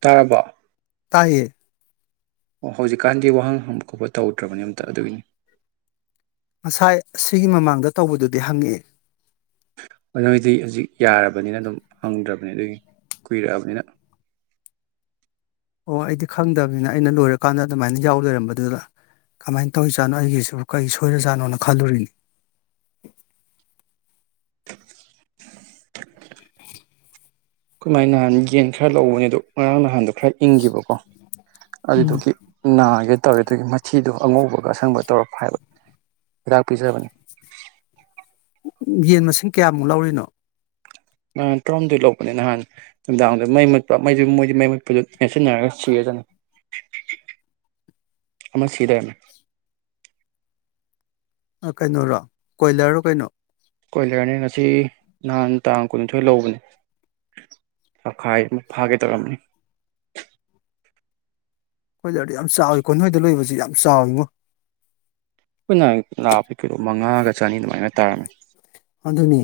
ꯇꯥꯔꯕ ꯇꯥꯏꯌꯦ ꯑꯣ ꯍꯧꯖꯤꯛꯀꯥꯟꯗꯤ ꯋꯥꯍꯪ ꯍꯪꯕ ꯈꯣꯄ ꯇꯧꯗ꯭ꯔꯕꯅꯤ ꯑꯝꯇ ꯑꯗꯨꯒꯤꯅꯤ ꯉꯁꯥꯏ ꯑꯁꯤꯒꯤ ꯃꯃꯥꯡꯗ ꯇꯧꯕꯗꯨꯗꯤ ꯍꯪꯉꯛꯑꯦ ꯅꯣꯏꯗꯤ ꯍꯧꯖꯤꯛ ꯌꯥꯔꯕꯅꯤꯅ ꯑꯗꯨꯝ ꯍꯪꯗ꯭ꯔꯕꯅꯤ ꯑꯗꯨꯒꯤ ꯀꯨꯏꯔꯛꯑꯕꯅꯤꯅ ꯑꯣ ꯑꯩꯗꯤ ꯈꯪꯗꯕꯅꯤꯅ ꯑꯩꯅ ꯂꯣꯏꯔꯀꯥꯟꯗ ꯑꯗꯨꯃꯥꯏꯅ ꯌꯥꯎ ꯂꯩꯏꯔꯝꯕꯗꯨꯗ ꯀꯃꯥꯏꯅ ꯇꯧꯔꯤꯖꯥꯠꯅꯣ ꯑꯩꯒꯤꯁꯨ ꯀꯩ ꯁꯣꯏꯔꯖꯥꯠꯅꯣꯅ ꯈꯜꯂꯨꯔꯤꯅꯤ [unintelligible] ꯈꯣꯢꯃꯥꯏ ꯅꯍꯥꯟ ꯌꯦꯟ ꯈꯔ ꯂꯧꯕꯅꯦ ꯑꯗꯨ ꯉꯔꯥꯡ ꯅꯍꯥꯟꯗꯣ ꯈꯔ ꯏꯪꯈꯤꯕꯀꯣ ꯎꯝ ꯑꯗꯨꯗꯨꯒꯤ ꯅꯥꯒꯦ ꯇꯧꯔꯦ ꯑꯗꯨꯒꯤ ꯃꯊꯤꯗꯨ ꯑꯉꯧꯕꯒ ꯑꯁꯪꯕ ꯇꯧꯔꯛꯄ ꯍꯥꯏꯕ ꯍꯤꯗꯥꯛ ꯄꯤꯖꯕꯅꯤ ꯌꯦꯟ ꯃꯁꯤꯡ ꯀꯌꯥꯃꯨꯛ ꯂꯧꯔꯤꯅꯣ ꯅꯍꯥꯟ ꯇꯔꯨꯍꯨꯝꯗꯣꯏ ꯂꯧꯕꯅꯦ ꯅꯍꯥꯟ ꯅꯨꯡꯗꯥꯡꯗ ꯃꯩ ꯃꯨꯠꯄ ꯃꯩ ꯃꯣꯏꯗꯤ ꯃꯩ ꯃꯨꯠꯄꯗꯨꯗ ꯅꯦꯠꯁꯤꯟꯅꯔꯒ ꯁꯤꯔꯖꯥꯠꯅꯤ ꯑꯃ ꯁꯤ ꯂꯩꯔꯝꯃꯦ ꯀꯩꯅꯣꯔꯣ ꯀꯣꯏꯂꯔꯔꯣ ꯀꯩꯅꯣ ꯀꯣꯏꯂꯔꯅꯤ ꯉꯁꯤ ꯅꯍꯥꯟ ꯇꯥꯡ ꯀꯨꯟꯅꯤꯊꯣꯏ ꯂꯧꯕꯅꯤ ꯇꯪꯈꯥꯏꯃꯨꯛ ꯐꯥꯒꯦ ꯇꯧꯔꯝꯕꯅꯤ ꯗꯔꯗꯤ ꯌꯥꯝ ꯆꯥꯎꯋꯤꯀꯣ ꯅꯣꯏꯗ ꯂꯣꯏꯕꯁꯤ ꯌꯥꯝ ꯆꯥꯎꯋꯤꯉꯣ ꯑꯩꯈꯣꯏꯅ ꯂꯥꯞꯄ ꯀꯤꯂꯣ ꯃꯉꯥꯒ ꯆꯅꯤ ꯑꯗꯨꯃꯥꯏꯅ ꯇꯥꯔꯃꯦ ꯑꯗꯨꯅꯤ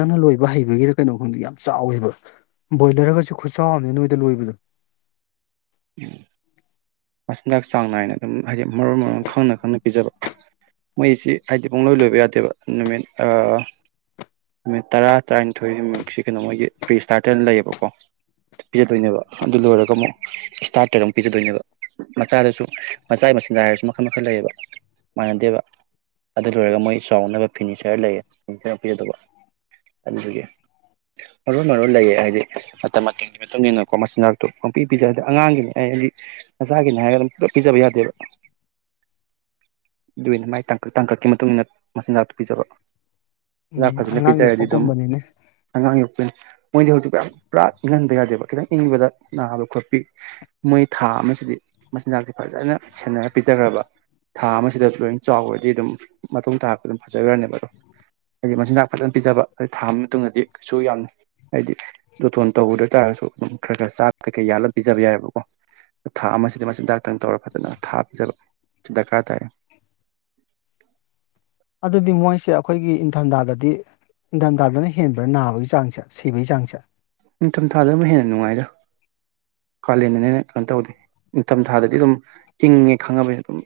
ꯅꯪꯅ ꯂꯣꯏꯕ ꯍꯩꯕꯒꯤꯗ ꯀꯩꯅꯣ ꯈꯪꯗ ꯌꯥꯝ ꯆꯥꯎꯋꯦꯕ ꯕꯣꯏꯂꯔꯒꯁꯨ ꯈꯨꯠꯆꯥꯎꯝꯅꯦ ꯅꯣꯏꯗ ꯂꯣꯏꯕꯗꯣ ꯎꯝ ꯃꯆꯤꯟꯖꯥꯛ ꯆꯥꯡ ꯅꯥꯏꯅ ꯑꯗꯨꯝ ꯍꯥꯏꯗꯤ ꯃꯔꯣꯟ ꯃꯔꯣꯡ ꯈꯪꯅ ꯈꯪꯅ ꯄꯤꯖꯕ ꯃꯣꯏꯁꯤ ꯍꯥꯏꯗꯤ ꯄꯨꯡꯂꯣꯏ ꯂꯣꯏꯕ ꯌꯥꯗꯦꯕ ꯅꯨꯃꯤꯠ ꯅꯨꯃꯤꯠ ꯇꯔꯥ ꯇꯔꯥꯅꯤꯊꯣꯏꯛꯁꯤ ꯀꯩꯅꯣ ꯃꯣꯏꯒꯤ ꯄ꯭ꯔꯤ ꯏꯁꯇꯥꯔꯇꯔꯅ ꯂꯩꯌꯦꯕꯀꯣ ꯄꯤꯖꯗꯣꯏꯅꯦꯕ ꯑꯗꯨ ꯂꯣꯏꯔꯒ ꯑꯃꯨꯛ ꯏꯁꯇꯥꯔꯇꯔ ꯑꯃꯨꯛ ꯄꯤꯖꯗꯣꯏꯅꯦꯕ ꯃꯆꯥꯗꯁꯨ ꯃꯆꯥꯒꯤ ꯃꯆꯤꯟꯗ ꯍꯥꯏꯔꯁꯨ ꯃꯈꯜ ꯃꯈꯜ ꯂꯩꯌꯦꯕ ꯃꯥꯟꯅꯗꯦꯕ ꯑꯗꯨ ꯂꯣꯏꯔꯒ ꯃꯣꯏ ꯆꯥꯎꯅꯕ ꯐꯤꯅꯤꯆꯔ ꯂꯩꯌꯦ ꯐꯤꯅꯤꯆꯔ ꯄꯤꯖꯗꯧꯕ ꯑꯗꯨꯗꯒꯤ ꯃꯔꯣꯟ ꯃꯔꯣꯟ ꯂꯩꯌꯦ ꯍꯥꯏꯗꯤ ꯃꯇꯝ ꯃꯇꯝꯒꯤ ꯃꯇꯨꯡ ꯏꯟꯅꯀꯣ ꯃꯆꯤꯟꯅꯥꯛꯇꯣ ꯄꯪꯄꯤ ꯄꯤꯖ ꯍꯥꯏꯗꯤ ꯑꯉꯥꯡꯒꯤꯅꯤ ꯑꯩ ꯍꯥꯏꯗꯤ ꯃꯆꯥꯒꯤꯅꯦ ꯍꯥꯏꯔꯒ ꯑꯗꯨꯝ ꯄꯨꯂꯞ ꯄꯤꯖꯕ ꯌꯥꯗꯦꯕ ꯑꯗꯨꯒꯤꯅꯤ ꯃꯥꯏ ꯇꯥꯡꯀꯛꯀꯤ ꯃꯇꯨꯡ ꯏꯟꯅ ꯃꯆꯤꯟꯖꯥꯛ ꯄꯤꯖꯕ ꯃꯆꯤꯟꯆꯥꯛ ꯎꯝ ꯐꯖꯅ ꯑꯉꯥꯡ ꯄꯤꯖꯔꯗꯤ ꯑꯗꯨꯝ ꯌꯣꯛꯄꯒꯨꯝꯕꯅꯤꯅꯦ ꯑꯉꯥꯡ ꯌꯣꯛꯄꯤꯅ ꯃꯣꯏꯗꯤ ꯍꯧꯖꯤꯛ ꯌꯥꯝ ꯄꯨꯔꯥ ꯏꯪꯍꯟꯕ ꯌꯥꯗꯦꯕ ꯈꯤꯇꯪ ꯏꯪꯕꯗ ꯅꯥꯕ ꯈꯣꯠꯄꯤ ꯃꯣꯏ ꯊꯥ ꯑꯃ ꯁꯤꯗꯤ ꯃꯆꯤꯟꯖꯥꯛꯁꯤ ꯐꯖꯅ ꯁꯦꯟꯅꯔ ꯄꯤꯖꯈ꯭ꯔꯕ ꯊꯥ ꯑꯃꯁꯤꯗ ꯂꯣꯏ ꯆꯥꯎꯈ꯭ꯔꯗꯤ ꯑꯗꯨꯝ ꯃꯇꯨꯡ ꯇꯥꯔꯛꯄ ꯑꯗꯨꯝ ꯐꯖꯈ꯭ꯔꯅꯦꯕ ꯑꯗꯣ ꯍꯥꯏꯗꯤ ꯃꯆꯤꯟꯖꯥꯛ ꯐꯖꯅ ꯄꯤꯖꯕ ꯑ ꯊꯥ ꯑꯃꯒꯤ ꯃꯇꯨꯡꯗꯗꯤ ꯀꯩꯁꯨ ꯌꯥꯝ ꯍꯥꯏꯕꯗꯤ ꯖꯣꯇꯣꯟ ꯇꯧꯗ ꯇꯥꯔꯒꯁꯨ ꯑꯗꯨꯝ ꯈꯔ ꯈꯔ ꯆꯥꯛ ꯀꯩꯀꯩ ꯌꯥꯜꯂꯒ ꯄꯤꯖꯕ ꯌꯥꯏꯔꯦꯕꯀꯣ ꯊꯥ ꯑꯃꯁꯤꯗ ꯃꯆꯤꯟꯖꯥꯛꯇꯪ ꯇꯧꯔ ꯐꯖꯅ ꯊꯥ ꯄꯤꯖꯕ ꯗꯔꯀꯥꯔ ꯇꯥꯏ ꯑꯗꯨꯗꯤ ꯃꯣꯏꯁꯦ ꯑꯩꯈꯣꯏꯒꯤ ꯏꯪꯊꯝꯊꯥꯗꯗꯤ ꯏꯪꯊꯝꯊꯥꯗꯅ ꯍꯦꯟꯕ꯭ꯔꯥ ꯅꯥꯕꯒꯤ ꯆꯥꯡꯁꯦ ꯁꯤꯕꯒꯤ ꯆꯥꯡꯁꯦ ꯅꯤꯡꯊꯝꯊꯥꯗ ꯑꯃꯨꯛ ꯍꯦꯟꯅ ꯅꯨꯡꯉꯥꯏꯗ ꯀꯥꯂꯦꯟꯗꯅꯦꯅꯦ ꯀꯩꯅꯣ ꯇꯧꯗꯦ ꯅꯤꯡꯊꯝ ꯊꯥꯗꯗꯤ ꯑꯗꯨꯝ ꯏꯪꯉꯦ ꯈꯪꯉꯕꯅꯤꯅ ꯑꯗꯨꯝ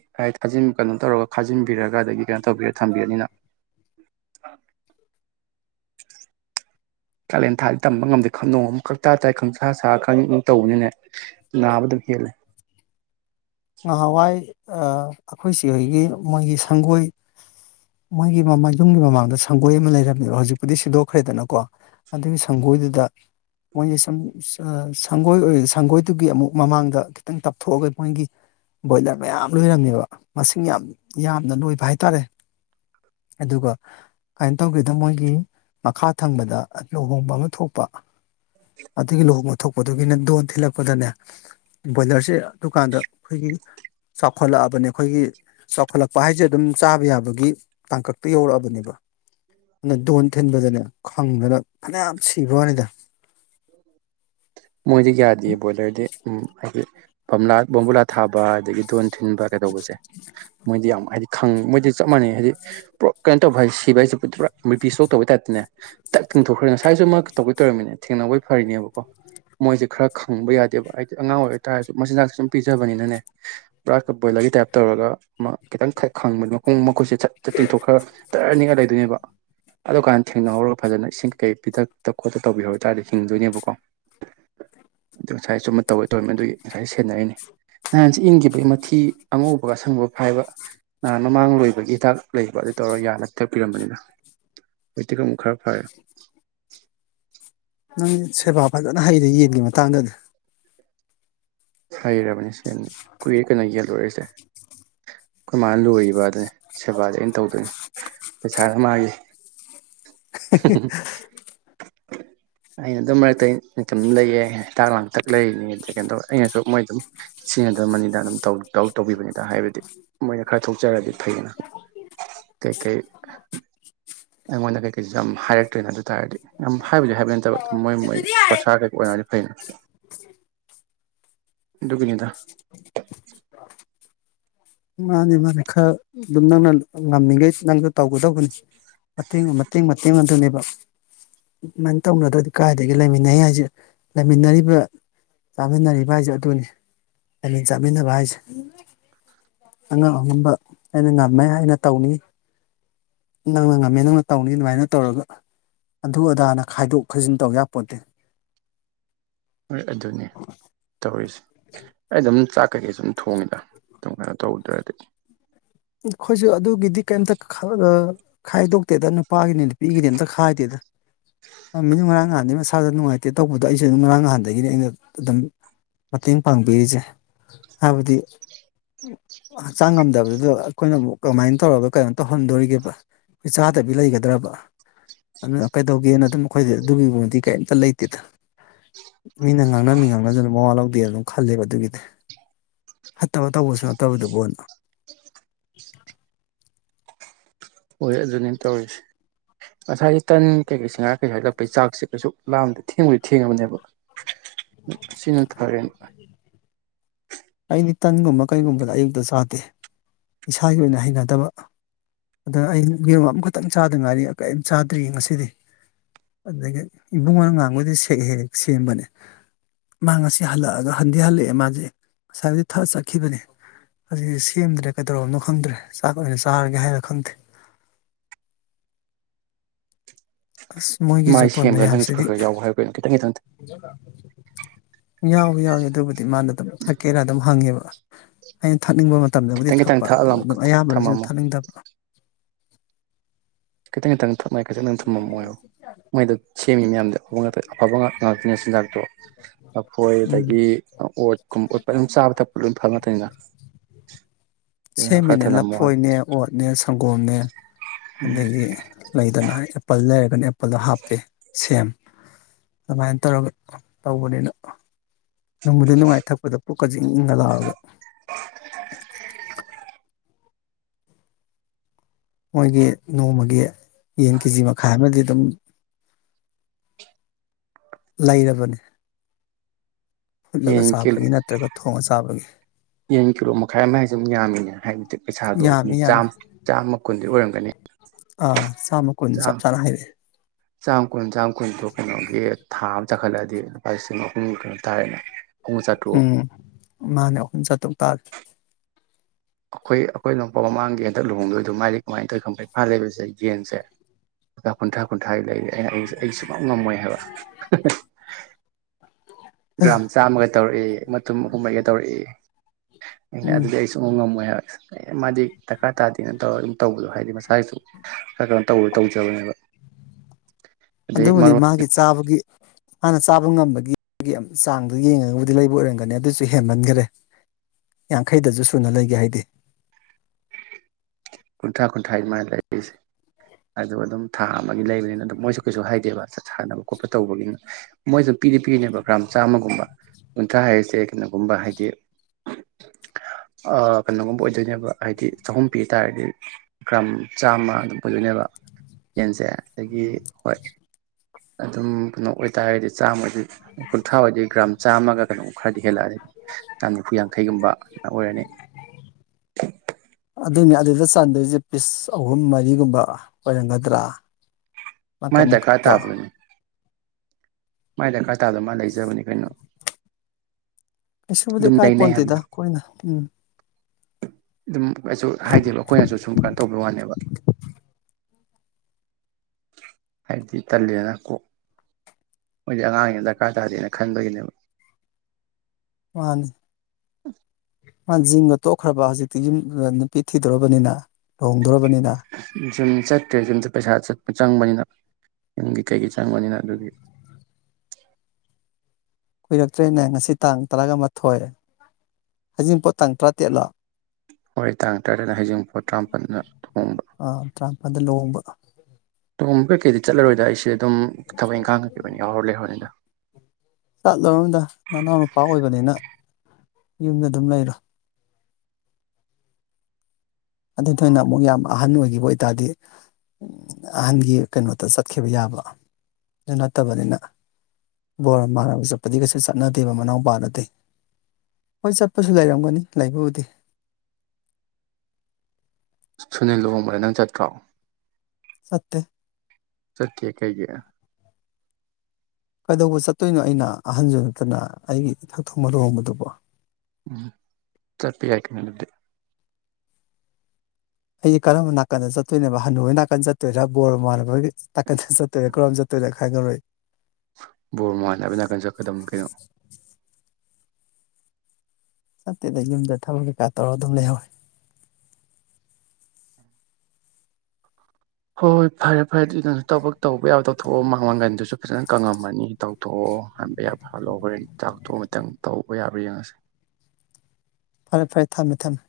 ꯀꯩꯅꯣ ꯇꯧꯔꯒ ꯈꯥꯖꯤꯟꯕꯤꯔꯒ ꯑꯗꯒꯤ ꯀꯩꯅꯣ ꯇꯧꯕꯤꯔ ꯊꯝꯕꯤꯔꯅꯤꯅ ꯀꯥꯂꯦꯟ ꯊꯥꯗꯤ ꯇꯝꯕ ꯉꯝꯗꯦ ꯈꯪ ꯅꯣꯡ ꯑꯃꯨꯛꯈ ꯇꯥ ꯇꯥꯏ ꯈꯪ ꯁꯥ ꯁꯥ ꯈꯪ ꯇꯧꯕꯅꯤꯅꯦ ꯅꯥꯕ ꯑꯗꯨꯝ ꯍꯦꯜꯂꯦ ꯉꯍꯥꯟꯋꯥꯏ ꯑꯩꯈꯣꯏ ꯆꯦꯍꯣꯏꯒꯤ ꯃꯣꯏꯒꯤ ꯁꯪꯒꯣꯏ ꯃꯣꯏꯒꯤ ꯃꯌꯨꯝꯒꯤ ꯃꯃꯥꯡꯗ ꯁꯪꯒꯣꯏ ꯑꯃ ꯂꯩꯔꯝꯃꯦꯕ ꯍꯧꯖꯤꯛꯄꯨꯗꯤ ꯁꯤꯗꯣꯛꯈ꯭ꯔꯦꯗꯅꯀꯣ ꯑꯗꯨꯒꯤ ꯁꯪꯒꯣꯏꯗꯨꯗ ꯃꯣꯏꯁ ꯁꯨꯝ ꯁꯪꯒꯣꯏ ꯁꯪꯒꯣꯏꯗꯨꯒꯤ ꯑꯃꯨꯛ ꯃꯃꯥꯡꯗ ꯈꯤꯇꯪ ꯇꯞꯊꯣꯛꯑꯒ ꯃꯣꯏꯒꯤ ꯕꯣꯏꯂꯔ ꯃꯌꯥꯝ ꯂꯣꯏꯔꯝꯃꯦꯕ ꯃꯁꯤꯡ ꯌꯥꯝ ꯌꯥꯝꯅ ꯂꯣꯏꯕ ꯍꯥꯏꯇꯥꯔꯦ ꯑꯗꯨꯒ ꯀꯃꯥꯏꯅ ꯇꯧꯒꯦꯗ ꯃꯣꯏꯒꯤ ꯃꯈꯥ ꯊꯪꯕꯗ ꯂꯨꯍꯣꯡꯕ ꯑꯃ ꯊꯣꯛꯄ ꯑꯗꯒꯤ ꯂꯍꯣꯛꯕ ꯊꯣꯛꯄ ꯑꯗꯨꯒꯤꯅ ꯗꯣꯟ ꯊꯤꯜꯂꯛꯄꯗꯅꯦ ꯕꯣꯏꯂꯔꯁꯦ ꯑꯗꯨꯀꯥꯟꯗ ꯑꯩꯈꯣꯏꯒꯤ ꯆꯥꯎꯈꯠꯂꯛꯑꯕꯅꯦ ꯑꯩꯈꯣꯏꯒꯤ ꯆꯥꯎꯈꯠꯂꯛꯄ ꯍꯥꯏꯁꯦ ꯑꯗꯨꯝ ꯆꯥꯕ ꯌꯥꯕꯒꯤ ꯇꯥꯡꯀꯛꯇ ꯌꯧꯔꯛꯑꯕꯅꯦꯕ ꯅ ꯗꯣꯟ ꯊꯤꯟꯕꯗꯅꯦ ꯈꯪꯗꯅ ꯐꯅꯌꯥꯝ ꯁꯤꯕꯋꯥꯅꯤꯗ ꯃꯣꯏꯗꯤ ꯌꯥꯗꯤ ꯕꯣꯏꯂꯔꯗꯤ ꯎꯝ ꯍꯥꯏꯗꯤ ꯕꯣꯝꯕꯨꯂꯥ ꯊꯥꯕ ꯑꯗꯒꯤ ꯗꯣꯟ ꯊꯤꯟꯕ ꯀꯩꯗꯧꯕꯁꯦ ꯃꯣꯏꯗꯤ ꯌꯥꯝ ꯍꯥꯏꯗꯤ ꯈꯪꯉꯤ ꯃꯣꯏꯗꯤ ꯆꯞ ꯃꯥꯟꯅꯩ ꯍꯥꯏꯗꯤ ꯄꯨꯔꯞ ꯀꯩꯅꯣ ꯇꯧꯕ ꯍꯥꯏꯗꯤ ꯁꯤꯕ ꯍꯥꯏ ꯆꯄ ꯄꯨꯔꯥ ꯔꯤꯄꯤ ꯏꯁꯇꯣꯛ ꯇꯧꯕꯩ ꯇꯥꯏꯞꯇꯅꯦ ꯇꯛ ꯇꯤꯡꯊꯣꯛꯈ꯭ꯔꯦ ꯉꯁꯥꯏꯁꯨ ꯑꯃ ꯇꯧꯕꯩ ꯇꯧꯔꯝꯃꯤꯅꯦ ꯊꯦꯡꯅꯕ ꯐꯔꯤꯅꯦꯕꯀꯣ ꯃꯣꯏꯁꯦ ꯈꯔ ꯈꯪꯕ ꯌꯥꯗꯦꯕ ꯑꯉꯥꯡ ꯑꯣꯏꯇꯥꯔꯁꯨ ꯃꯆꯤꯟꯖꯥꯛꯁꯦ ꯁꯨꯝ ꯄꯤꯖꯕꯅꯤꯅꯅꯦ ꯕ꯭ꯔꯥꯁꯀ ꯕꯣꯏꯂꯔꯒꯤ ꯇꯥꯏꯞ ꯇꯧꯔꯒ ꯑꯃ ꯈꯤꯇꯪ ꯈꯪꯕ ꯃꯈꯣꯡ ꯃꯈꯨꯠꯁꯦ ꯆꯠ ꯆꯠ ꯇꯤꯡꯊꯣꯛꯈ꯭ꯔ ꯇꯔꯅꯤꯡꯉ ꯂꯩꯗꯣꯏꯅꯦꯕ ꯑꯗꯨꯀꯥꯟꯗ ꯊꯦꯡꯅꯍꯧꯔꯒ ꯐꯖꯅ ꯏꯁꯤꯡ ꯀꯩ ꯄꯤꯊꯛꯇ ꯈꯣꯠꯇ ꯇꯧꯕꯤꯍꯧ ꯇꯥꯔꯗꯤ ꯍꯤꯡꯗꯣꯏꯅꯦꯕꯀꯣ ꯑꯗꯨꯗꯣ ꯉꯁꯥꯏ ꯆꯨꯝꯕ ꯇꯧꯋꯦ ꯇꯣꯔꯃꯦꯟꯗꯨꯒꯤ ꯉꯁꯥꯏ ꯁꯦꯟꯅꯔꯤꯅꯦ ꯅꯍꯥꯟꯁꯤ ꯏꯪꯈꯤꯕꯒꯤ ꯃꯊꯤ ꯑꯉꯧꯕꯒ ꯑꯁꯪꯕ ꯐꯥꯏꯕ ꯅꯍꯥꯟ ꯃꯃꯥꯡ ꯂꯣꯏꯕꯒꯤ ꯍꯤꯗꯥꯛ ꯂꯩꯕ ꯑꯗꯨ ꯇꯧꯔꯒ ꯌꯥꯅꯛꯇ ꯄꯔꯝꯕꯅꯤꯅ ꯍꯧꯖꯤꯛꯇꯤ ꯑꯃꯨꯛ ꯈꯔ ꯐꯔꯦ ꯅꯪ ꯁꯦꯕꯥ ꯐꯖꯅ ꯍꯩꯔ ꯌꯦꯟꯒꯤ ꯃꯇꯥꯡꯗꯅꯦ ꯍꯩꯔꯕꯅꯤ ꯁꯤ ꯀꯨꯏꯔꯦ ꯀꯩꯅꯣ ꯌꯦꯜꯂꯣꯏꯔꯤꯁꯦ ꯑꯩꯈꯣꯏ ꯃꯥꯅ ꯂꯣꯏꯔꯤꯕ ꯑꯗꯨꯅꯤ ꯁꯦꯕꯥꯗ ꯑꯩꯅ ꯇꯧꯗꯣꯏꯅꯤ ꯄꯩꯁꯥꯅ ꯃꯥꯒꯤ ꯀ [inaudible] ꯑꯩꯅ ꯑꯗꯨꯝ ꯃꯔꯛꯇ ꯅꯤꯡꯊꯝ ꯂꯩꯑꯦ ꯍꯤꯗꯥꯛ ꯂꯥꯡꯊꯛ ꯂꯩꯔꯤꯅꯤ ꯀꯩꯅꯣ ꯇꯧꯔꯦ ꯑꯩꯅꯁꯨ ꯃꯣꯏ ꯑꯗꯨꯝ ꯁꯤꯖꯤꯟꯅꯗꯕꯕꯅꯤꯗ ꯑꯗꯨꯝ ꯇ ꯇꯧꯕꯤꯕꯅꯤꯗ ꯍꯥꯏꯕꯗꯤ ꯃꯣꯏꯅ ꯈꯔ ꯊꯣꯛꯆꯔꯗꯤ ꯐꯩꯗꯅ ꯀꯩꯀꯩ ꯑꯩꯉꯣꯟꯗ ꯀꯩꯀꯩꯁꯨ ꯌꯥꯝ ꯍꯥꯏꯔꯛꯇ꯭ꯔꯦꯅ ꯑꯗꯨ ꯇꯥꯔꯗꯤ ꯌꯥꯝ ꯍꯥꯏꯕꯗꯤ ꯍꯥꯏꯕ ꯅꯠꯇꯕ ꯑꯗꯨꯝ ꯃꯣꯏ ꯃꯣꯏ ꯑꯗꯨꯗꯤ ꯌꯥꯔꯦ ꯄꯣꯁꯥ ꯀꯩꯀꯩ ꯑꯣꯏꯅꯔꯗꯤ ꯐꯅ ꯒꯅꯤꯗ [unintelligible] ꯃꯥꯅꯤ ꯃꯥꯅꯤ ꯈꯔ ꯑꯗꯨꯝ ꯅꯪꯅ ꯉꯝꯃꯤꯈꯩ ꯅꯪꯁꯨ ꯇꯧꯒꯗꯧꯕꯅꯤ ꯃꯇꯦꯡ ꯃꯇꯦꯡ ꯃꯇꯦꯡ ꯑꯗꯨꯅꯦꯕ ꯑꯗꯨꯃꯥꯏꯅ ꯇꯧꯅꯗ꯭ꯔꯗꯤ ꯀꯥꯏꯗꯒꯤ ꯂꯩꯃꯤꯟꯅꯩ ꯍꯥꯏꯁꯦ ꯂꯩꯃꯤꯟꯅꯔꯤꯕ ꯆꯥꯃꯤꯟꯅꯔꯤꯕ ꯍꯥꯏꯁꯦ ꯑꯗꯨꯅꯤ ꯂꯩꯃꯤꯟ ꯆꯥꯃꯤꯟꯅꯕ ꯍꯥꯏꯁꯦ ꯑꯉꯝ ꯑꯉꯝꯕ ꯑꯩꯅ ꯉꯝꯃꯦ ꯑꯩꯅ ꯇꯧꯅꯤ ꯅꯪꯅ ꯉꯝꯃꯦ ꯅꯪꯅ ꯇꯧꯅꯤ ꯑꯗꯨꯃꯥꯏꯅ ꯇꯧꯔꯒ ꯑꯗꯨ ꯑꯗꯥꯅ ꯈꯥꯏꯗꯣꯛ ꯈꯥꯏꯖꯤꯟ ꯇꯧ ꯌꯥꯄꯣꯠꯇꯦ ꯍꯣꯏ ꯑꯗꯨꯅꯤ ꯇꯧꯔꯤꯁꯦ ꯎ [unintelligible] ꯑꯩ ꯑꯗꯨꯝ ꯆꯥꯛ ꯀꯩꯀꯩ ꯁꯨꯝ ꯊꯣꯡꯉꯤꯗ ꯑꯗꯨ ꯀꯥꯏꯅ ꯇꯧꯗ꯭ꯔꯗꯤ ꯑꯩꯈꯣꯏꯁꯨ ꯑꯗꯨꯒꯤꯗꯤ ꯀꯩꯝꯇ ꯈ ꯈꯥꯏꯗꯣꯛꯇꯦꯗ ꯅꯨꯄꯥꯒꯤꯅꯤ ꯅꯨꯄꯤꯒꯤꯗꯤ ꯑꯝꯇ ꯈꯥꯏꯗꯦꯗ ꯃꯤꯅ ꯉꯔꯥꯡ ꯅꯍꯥꯟꯗꯒꯤꯩ ꯃꯁꯥꯗ ꯅꯨꯡꯉꯥꯏꯇꯦ ꯇꯧꯕꯗꯣ ꯑꯩꯁꯨ ꯑꯗꯨꯝ ꯉꯔꯥꯡ ꯅꯍꯥꯟꯗꯒꯤꯅꯤ ꯑꯩꯅ ꯑꯗꯨꯝ ꯃꯇꯦꯡ ꯄꯥꯡꯕꯤꯔꯤꯁꯦ ꯍꯥꯏꯕꯗꯤ ꯍꯛꯆꯥꯡ ꯉꯝꯗꯕꯗꯨꯗ ꯑꯩꯈꯣꯏꯅ ꯑꯃꯨꯛ ꯀꯃꯥꯏꯅ ꯇꯧꯔꯒ ꯀꯩꯅꯣ ꯇꯧꯍꯟꯗꯣꯔꯤꯒꯦꯕ ꯑꯩꯈꯣꯏ ꯆꯥꯗꯕꯤ ꯂꯩꯒꯗ꯭ꯔꯕ ꯑꯗꯨꯅ ꯀꯩꯗꯧꯒꯦꯅ ꯑꯗꯨꯝ ꯑꯩꯈꯣꯏꯗ ꯑꯗꯨꯒꯤꯕꯨꯗꯤ ꯀꯩꯝꯇ ꯂꯩꯇꯦꯗ ꯃꯤꯅ ꯉꯥꯡꯅꯅꯤ ꯉꯥꯡꯅꯗꯅ ꯃꯋꯥ ꯂꯧꯗꯦꯅ ꯑꯗꯨꯝ ꯈꯜꯂꯦꯕ ꯑꯗꯨꯒꯤꯗꯤ ꯐꯠꯇꯕ ꯇꯧꯕꯁꯨ ꯅꯠꯇꯕꯗꯨꯕꯨꯣꯅ ꯍꯣꯏ ꯑꯗꯨꯅꯦ ꯇꯧꯔꯤꯁꯦ ꯉꯁꯥꯏꯒꯤ ꯇꯟ ꯀꯩꯀꯩꯁꯤꯡ ꯉꯥ ꯀꯩꯁꯨ ꯂꯥꯛꯄꯩ ꯆꯥꯛꯁꯦ ꯀꯩꯁꯨ ꯂꯥꯝꯗ ꯊꯦꯡꯕꯩ ꯊꯦꯡꯉꯕꯅꯦꯕ ꯁꯤꯅ ꯐꯔꯦꯅꯦ ꯑꯩꯗꯤ ꯇꯟꯒꯨꯝꯕ ꯀꯩꯒꯨꯝꯕꯗ ꯑꯌꯨꯛꯇ ꯆꯥꯗꯦ ꯏꯁꯥꯒꯤ ꯑꯣꯏꯅ ꯍꯩꯅꯗꯕ ꯑꯗ ꯑꯩ ꯌꯦꯡꯕ ꯑꯃꯈꯛꯇꯪ ꯆꯥꯗꯉꯥꯏꯔꯤ ꯀꯔꯤꯝ ꯆꯥꯗ꯭ꯔꯤ ꯉꯁꯤꯗꯤ ꯑꯗꯒꯤ ꯏꯕꯨꯡꯉꯅ ꯉꯥꯡꯕꯗꯤ ꯁꯦꯛ ꯍꯦꯛ ꯍꯦꯛ ꯁꯦꯝꯕꯅꯦ ꯃꯥ ꯉꯁꯤ ꯍꯜꯂꯛꯑꯒ ꯍꯟꯗꯤ ꯍꯜꯂꯛꯑꯦ ꯃꯥꯁꯦ ꯉꯁꯥꯏꯕꯗꯤ ꯊꯛꯑ ꯆꯠꯈꯤꯕꯅꯦ ꯑꯁꯤꯗꯤ ꯁꯦꯝꯗ꯭ꯔꯦ ꯀꯩꯗꯧꯔꯕꯅꯣ ꯈꯪꯗ꯭ꯔꯦ ꯆꯥꯛ ꯑꯣꯏꯅ ꯆꯥꯔꯒꯦ ꯍꯥꯏꯔ ꯈꯪꯗꯦ ꯑꯁ ꯃꯣꯏꯒꯤ ꯃꯥꯏ ꯖꯄꯣꯟ ꯁꯦꯝꯕꯗ ꯅꯪꯁꯨ ꯃꯌꯥꯝꯁꯤꯗꯤ ꯈꯔ ꯈꯔ ꯌꯥꯎꯕ ꯍꯥꯏꯕ ꯀꯩꯅꯣ ꯈꯤꯇꯪ ꯈꯤꯇꯪ ꯌꯥꯎ ꯌꯥꯎꯋꯦ ꯑꯗꯨꯕꯨ ꯃꯥꯅ ꯑꯗꯨꯝ ꯊꯛꯀꯦꯔ ꯑꯗꯨꯝ ꯍꯪꯉꯦꯕ ꯑ ꯊ [unintelligible] ꯊꯛꯅꯤꯡꯕ ꯃꯇꯝꯗꯕꯨꯗꯤ ꯈꯤꯇꯪ ꯈꯤꯇꯪ ꯊꯛꯄ ꯑꯗꯨ ꯊꯛꯍꯜꯂꯝꯃꯨ ꯑꯗꯨꯝ ꯑꯌꯥꯝꯕꯅꯁꯨ ꯊꯝꯃꯝꯃꯣ ꯊꯛꯅꯤꯡꯗꯕ ꯇ [unintelligible] ꯊꯛꯅꯏ ꯀꯁꯠ ꯅꯪ ꯊꯨꯝꯃꯝꯃ ꯑꯣꯏꯣ ꯃꯣꯏꯗ ꯁꯦꯝꯃꯤ ꯃꯌꯥꯝꯗ ꯑꯐꯕ ꯑꯐꯕ ꯉꯥꯛ ꯉꯥꯛꯇꯅ ꯆꯤꯟꯖꯥꯛꯇꯣ ꯂꯐꯣꯏ ꯎꯝ ꯑꯗꯒꯤ ꯑꯣꯠꯀꯨꯝ ꯑꯣꯠꯄ ꯑꯗꯨꯝ ꯆꯥꯕ ꯊꯛꯄ ꯂꯣꯏ ꯐꯕ ꯅꯠꯇꯅꯤꯗ ꯁꯦꯝ ꯃꯤꯅꯤ ꯅ ꯊꯅꯝꯃꯣ ꯐꯣꯏꯅꯦ ꯑꯣꯠꯅꯦ ꯁꯪꯒꯣꯝꯅꯦ ꯑꯗꯒꯤ ꯂꯩꯗꯅ ꯄꯜ [unintelligible] ꯒꯅꯤ [unintelligible] ꯍꯥꯞꯄꯗꯣ ꯍꯥꯞꯄꯦ ꯁꯦꯝ ꯑꯗꯨꯃꯥꯏꯅ ꯇꯧꯔꯒ ꯇꯧꯕꯅꯤꯅ ꯅꯣꯡꯕꯨꯗꯤ ꯅꯨꯡꯉꯥꯏ ꯊꯛꯄꯗ ꯀꯛꯆꯤꯡꯅ ꯂꯥꯛꯑꯒ ꯃꯣꯏꯒꯤ ꯅꯣꯡꯃꯒꯤ ꯌꯦꯟ ꯀꯦꯖꯤ ꯃꯈꯥꯏ ꯑꯃꯗꯤ ꯑꯗꯨꯝ ꯂꯩꯔꯕꯅꯤ ꯌꯦꯟ ꯀꯤꯂꯣ ꯅꯠꯇ꯭ꯔꯒ ꯊꯣꯡꯉ ꯆꯥꯕꯒꯤ ꯌꯦꯟ ꯀꯤꯂꯣ ꯃꯈꯥꯏ ꯑꯃ ꯍꯥꯏꯁꯦ ꯑꯃꯨꯛ ꯌꯥꯝꯃꯤꯅꯦ ꯍꯥꯏꯕꯗꯤ ꯄꯩꯁꯥꯗꯣ ꯑꯗꯨꯝ ꯌꯥꯝꯃꯤ ꯌꯥꯝꯃꯤ ꯆꯥꯝꯃ ꯀꯨꯟꯗꯤ ꯑꯣꯏꯔꯝꯒꯅꯤ ꯑꯥ ꯆꯥꯝꯃ ꯀꯨꯟ ꯆꯞ ꯆꯥꯅ ꯍꯥꯏꯔꯛꯑꯦ ꯆꯥꯝ ꯀꯨꯟ ꯆꯥꯝ ꯀꯨꯟꯗꯣ ꯀꯩꯅꯣꯒꯤ ꯊꯥ ꯆꯈꯠꯂꯗꯤ ꯃꯄꯨ ꯇꯥꯔꯦꯅ ꯎꯝ ꯃꯥꯅꯦ ꯑꯍꯨꯝ ꯆꯥꯇ꯭ꯔꯨꯛ ꯇꯥꯏ ꯑꯩꯈꯣꯏ ꯑꯩꯈꯣꯏ ꯂꯝꯄꯥꯛ ꯃꯃꯥꯡꯒꯤ ꯍꯟꯗꯛ ꯂꯨꯍꯣꯡꯗꯣꯏꯗꯣ ꯃꯥꯥꯏꯗꯤ ꯀꯃꯥꯏꯅ ꯇꯧꯈꯪ ꯏꯝꯐꯥꯜ ꯂꯩꯕꯁꯦ ꯌꯦꯟꯁꯦ ꯂꯨꯄꯥ ꯀꯨꯟꯊ꯭ꯔꯥ ꯀꯨꯟꯊ꯭ꯔꯥꯒꯤ ꯂꯩꯔꯦ ꯑꯩꯅ ꯑꯩꯁꯦ ꯑꯩ ꯁꯨꯛ ꯉꯝꯃꯣꯏ ꯍꯥꯏꯕ [unintelligible] ꯒꯔꯥꯝ ꯆꯝꯒ ꯇꯧꯔꯛꯏ ꯃꯇꯨꯝ ꯑꯍꯨꯝ ꯃꯔꯤꯒ ꯇꯧꯔꯛꯏ ꯑ ꯎꯝ ꯑꯗꯨꯗꯤ ꯑꯩ ꯁꯨꯛꯉꯝ ꯉꯝꯃꯣꯏ ꯃꯥꯗꯤ ꯗꯔꯀꯥꯔ ꯇꯥꯗꯦꯅ ꯇꯧꯔꯒ ꯑꯗꯨꯝ ꯇꯧꯕꯗꯣ ꯍꯥꯏꯗꯤ ꯃꯁꯥꯒꯤꯁꯨ ꯈꯔ ꯀꯩꯅꯣ ꯇꯧ ꯇꯧꯖꯕꯅꯦꯕ ꯑꯗꯩ ꯑꯗꯨꯕꯨꯗꯤ ꯃꯔꯣꯟ ꯃꯥꯒꯤ ꯆꯥꯕꯒꯤ ꯍꯥꯟꯅ ꯆꯥꯕ ꯉꯝꯕꯒꯤꯒꯤ ꯆꯥꯡꯗꯨꯣ ꯌꯦꯡꯉꯒꯕꯨꯗꯤ ꯂꯩꯕ ꯑꯣꯏꯔꯝꯒꯅꯤ ꯑꯗꯨꯁꯨ ꯍꯦꯟꯃꯟꯈꯔꯦ ꯌꯥꯡꯈꯩꯗꯁꯨ ꯁꯨꯅ ꯂꯩꯒꯦ ꯍꯥꯏꯗꯤ ꯀꯨꯟꯊ꯭ꯔꯥ ꯀꯨꯟꯊ꯭ꯔꯥ ꯑꯗꯨꯃꯥꯏꯅ ꯂꯩꯔꯤꯁꯦ ꯑꯗꯨꯒ ꯑꯗꯨꯝ ꯊꯥ ꯑꯃꯒꯤ ꯂꯩꯕꯅꯤꯅ ꯑꯗꯨꯝ ꯃꯣꯏꯁꯨ ꯀꯩꯁꯨ ꯍꯥꯏꯗꯦꯕ ꯁꯥꯟꯅꯕ ꯈꯣꯠꯄ ꯇꯧꯕꯒꯤꯅ ꯃꯣꯏꯁꯨ ꯄꯤꯗꯤ ꯄꯤꯔꯤꯅꯦꯕ ꯒ꯭ꯔꯥꯝ ꯆꯥꯝꯃꯒꯨꯝꯕ ꯀꯨꯟꯊ꯭ꯔꯥ ꯍꯥꯏꯔꯤꯁꯦ ꯀꯩꯅꯣꯒꯨꯝꯕ ꯍꯥꯏꯗꯤ ꯀꯩꯅꯣꯒꯨꯝꯕ ꯑꯣꯏꯗꯣꯏꯅꯦꯕ ꯍꯥꯏꯗꯤ ꯆꯍꯨꯝ ꯄꯤ ꯑꯣꯏꯇꯥꯔꯗꯤ ꯒ꯭ꯔꯥꯝ ꯆꯥꯝꯃ ꯑꯗꯨꯝ ꯑꯣꯏꯗꯣꯏꯅꯦꯕ ꯌꯦꯟꯁꯦ ꯑꯗꯒꯤ ꯍꯣꯏ ꯑꯗꯨꯝ ꯀꯩꯅꯣ ꯑꯣꯏꯇꯥꯔꯒꯗꯤ ꯆꯥꯝꯃ ꯍꯥꯏꯗꯤ ꯀꯨꯟꯊ꯭ꯔꯥ ꯍꯣꯏꯗꯤ ꯒ꯭ꯔꯥꯝ ꯆꯥꯝꯃꯒ ꯀꯩꯅꯣꯝ ꯈꯔꯗꯤ ꯍꯦꯜꯂꯛꯑꯅꯤ ꯆ ꯅꯤꯐꯨ ꯌꯥꯡꯈꯩꯒꯨꯝꯕ ꯑꯣꯏꯔꯅꯤ ꯑꯗꯨꯏꯅꯦ ꯑꯗꯨꯗ ꯆꯥꯟꯗꯣꯏꯁꯦ ꯄꯤꯁ ꯑꯍꯨꯝ ꯃꯔꯤꯒꯨꯝꯕ ꯑꯣꯏꯔꯝꯒꯗ꯭ꯔꯥ ꯃꯥꯏ ꯃꯀꯛ ꯗꯥꯔꯀꯔ ꯃꯀꯛꯇꯣ ꯇꯕꯗꯣ ꯃꯥꯏ ꯗꯔꯀꯥꯔ ꯇꯥꯕꯗꯣ ꯃꯥ ꯂꯩꯖꯕꯅꯤ ꯀꯩꯅꯣ ꯑꯩꯁꯨꯕꯨꯗꯤ ꯑꯗꯨꯝ ꯀꯥꯏ ꯂꯩꯅꯩ ꯄꯣꯟꯗꯦꯗ ꯍꯥꯏꯕꯅꯤ ꯑꯩꯈꯣꯏꯅ ꯎꯝ ꯑꯗꯨꯝ ꯀꯁꯨ ꯍꯥꯏꯗꯦꯕ ꯑꯩꯈꯣꯏꯅꯁꯨ ꯁꯨꯝ ꯀꯩꯅꯣ ꯇꯧꯕ ꯋꯥꯅꯦꯕ ꯍꯥꯏꯕꯗꯤ ꯇꯜꯂꯦꯅ ꯀꯣ ꯃꯣꯏꯗꯤ ꯑꯉꯥꯡꯁꯤꯅ ꯗꯔꯀꯥꯔ ꯇꯥꯗꯦꯅ ꯈꯟꯕꯒꯤꯅꯦꯕ ꯃꯥꯅꯤ ꯃꯥꯖꯤꯒ ꯇꯣꯛꯈ꯭ꯔꯕ ꯍꯧꯖꯤꯛꯇꯤ ꯌꯨꯝ ꯅꯨꯄꯤ ꯊꯤꯗꯣꯔꯔꯕꯅꯤꯅ ꯂꯨꯍꯣꯡ ꯖꯤꯝ ꯆꯠꯇꯔꯦ ꯖꯤꯝ ꯄꯩꯁꯥ ꯆꯠ ꯆꯪꯕꯅꯤꯅ ꯌꯨꯝꯒꯤ ꯀꯩꯒꯤ ꯆꯪꯕꯅꯤꯅ ꯑꯗꯨꯒꯤ ꯀꯨꯏꯔꯛꯇ꯭ꯔꯦꯅꯦ ꯉꯁꯤ ꯇꯥꯡ ꯇꯔꯥꯒ ꯃꯥꯊꯣꯏ ꯍꯖꯤꯡ ꯄꯣꯠ ꯇꯥꯡ ꯇꯔꯥꯇꯔꯦꯠꯂꯣꯑꯣ ꯍꯣꯔ ꯇꯥꯡ ꯇꯔꯅ ꯍꯩꯖꯤꯡꯕ ꯇ꯭ꯔꯝ ꯑꯅ ꯊꯣꯡ ꯑ ꯇꯔꯥꯅꯤꯄꯟꯗ ꯂꯣꯡꯝꯕ ꯑꯣꯕꯩ ꯀꯩꯗꯤ ꯆꯠꯂꯔꯣꯏꯗꯏ ꯑꯩꯁꯦ ꯑꯗꯨꯝ ꯊꯕꯛ ꯏꯪꯈꯥꯡ ꯀꯩꯀꯩ ꯑꯣꯏꯅ ꯌꯥꯎꯔ ꯂꯩꯍꯧꯔꯅꯤꯗ ꯆꯠꯂꯔꯝꯗ ꯅꯅꯥꯎꯅ ꯅꯨꯄꯥ ꯑꯣꯏꯕꯅꯤꯅ ꯌꯨꯝꯗ ꯑꯗꯨꯝ ꯂꯩꯔꯣ ꯑꯗꯨ ꯊꯣꯏꯅ ꯑꯃꯨꯛ ꯌꯥꯝ ꯑꯍꯟ ꯑꯣꯏꯈꯤꯕ ꯑꯣꯏꯇꯥꯥꯔꯗꯤ ꯑꯍꯟꯒꯤ ꯀꯩꯅꯣꯇ ꯆꯠꯈꯤꯕ ꯌꯥꯕ ꯑꯗꯨ ꯅꯠꯇꯕꯅꯤꯅ ꯕꯣꯔ ꯃꯥꯟꯅꯕ ꯆꯠꯄꯗꯤ ꯀꯩꯁꯨ ꯆꯠꯅꯗꯦꯕ ꯃꯅꯥꯎꯄꯥꯅꯗꯤꯦ ꯍꯣꯏ ꯆꯠꯄꯁꯨ ꯂꯩꯔꯝꯒꯅꯤ ꯂꯩꯕꯕꯨꯗꯤ ꯁꯨꯅꯤꯜ ꯂꯨꯍꯣꯡꯕ꯭ꯔꯦ ꯅꯪ ꯆꯠꯇ꯭ꯔꯣ ꯁꯠꯇ ꯆꯠ ꯊ ꯀꯩꯒ ꯀꯩꯗꯧꯕ ꯆꯠꯇꯣꯏꯅꯣ ꯑꯩꯅ ꯑꯍꯟꯁꯨ ꯅꯠꯇꯅ ꯑꯩꯒꯤ ꯏꯊꯛ ꯊꯣꯡꯕ ꯂꯨꯍꯣꯡꯕꯗꯨꯕꯨ ꯎꯝ ꯆꯔꯄꯤꯤ ꯌꯥꯏ ꯀꯅꯅꯗꯤ ꯑꯩꯁ ꯀꯔꯝꯕ ꯅꯥꯀꯟꯗ ꯆꯠꯇꯣꯏꯅꯣꯕ ꯍꯅꯨꯒꯤ ꯅꯥꯀꯟ ꯆꯠꯇꯣꯏꯔꯥ ꯕꯣꯔ ꯃꯥꯟꯥꯟꯕꯒꯤ ꯅꯥꯀꯟꯗ ꯆꯠꯇꯣꯏꯔꯥ ꯀꯔꯝꯕ ꯆꯠꯇꯣꯏꯔꯥ ꯈꯥꯏꯅꯔꯣꯏ ꯕꯣꯔꯃꯥꯟ ꯍꯥꯏꯕ ꯅꯥꯀꯟꯁꯨ ꯀꯗ ꯀꯅꯣ ꯆꯠꯇꯦꯗ ꯌꯨꯝꯗ ꯊꯕꯛ ꯀꯩꯀꯥ ꯇꯧꯔ ꯑꯗꯨꯝ ꯂꯩꯍꯧꯋꯦ ꯍꯣꯏ ꯍꯣꯏ ꯐꯔꯦ ꯐꯔꯦ ꯑꯗꯨꯪ ꯊꯕꯛ ꯇꯧꯕ ꯌꯥꯕ ꯇꯧꯊꯣꯛꯑꯣ ꯃꯥꯡꯃꯥꯡꯒꯟꯗꯨꯁꯨ ꯐꯖꯅ ꯀꯪꯉꯝꯃꯅꯤ ꯇꯧꯊꯣꯛꯑꯣ ꯍꯥꯏꯕ ꯌꯥꯕꯠꯂꯣꯑꯣ ꯍꯣꯔꯦꯟ ꯆꯥꯛꯊꯣꯛꯑ ꯑꯃꯇꯪ ꯇꯧꯕ ꯌꯥꯕ꯭ꯔꯥ ꯌꯦꯡꯉꯁ ꯐꯔꯦ ꯐꯔꯦ ꯊꯝꯃꯦ ꯊꯝꯃꯦ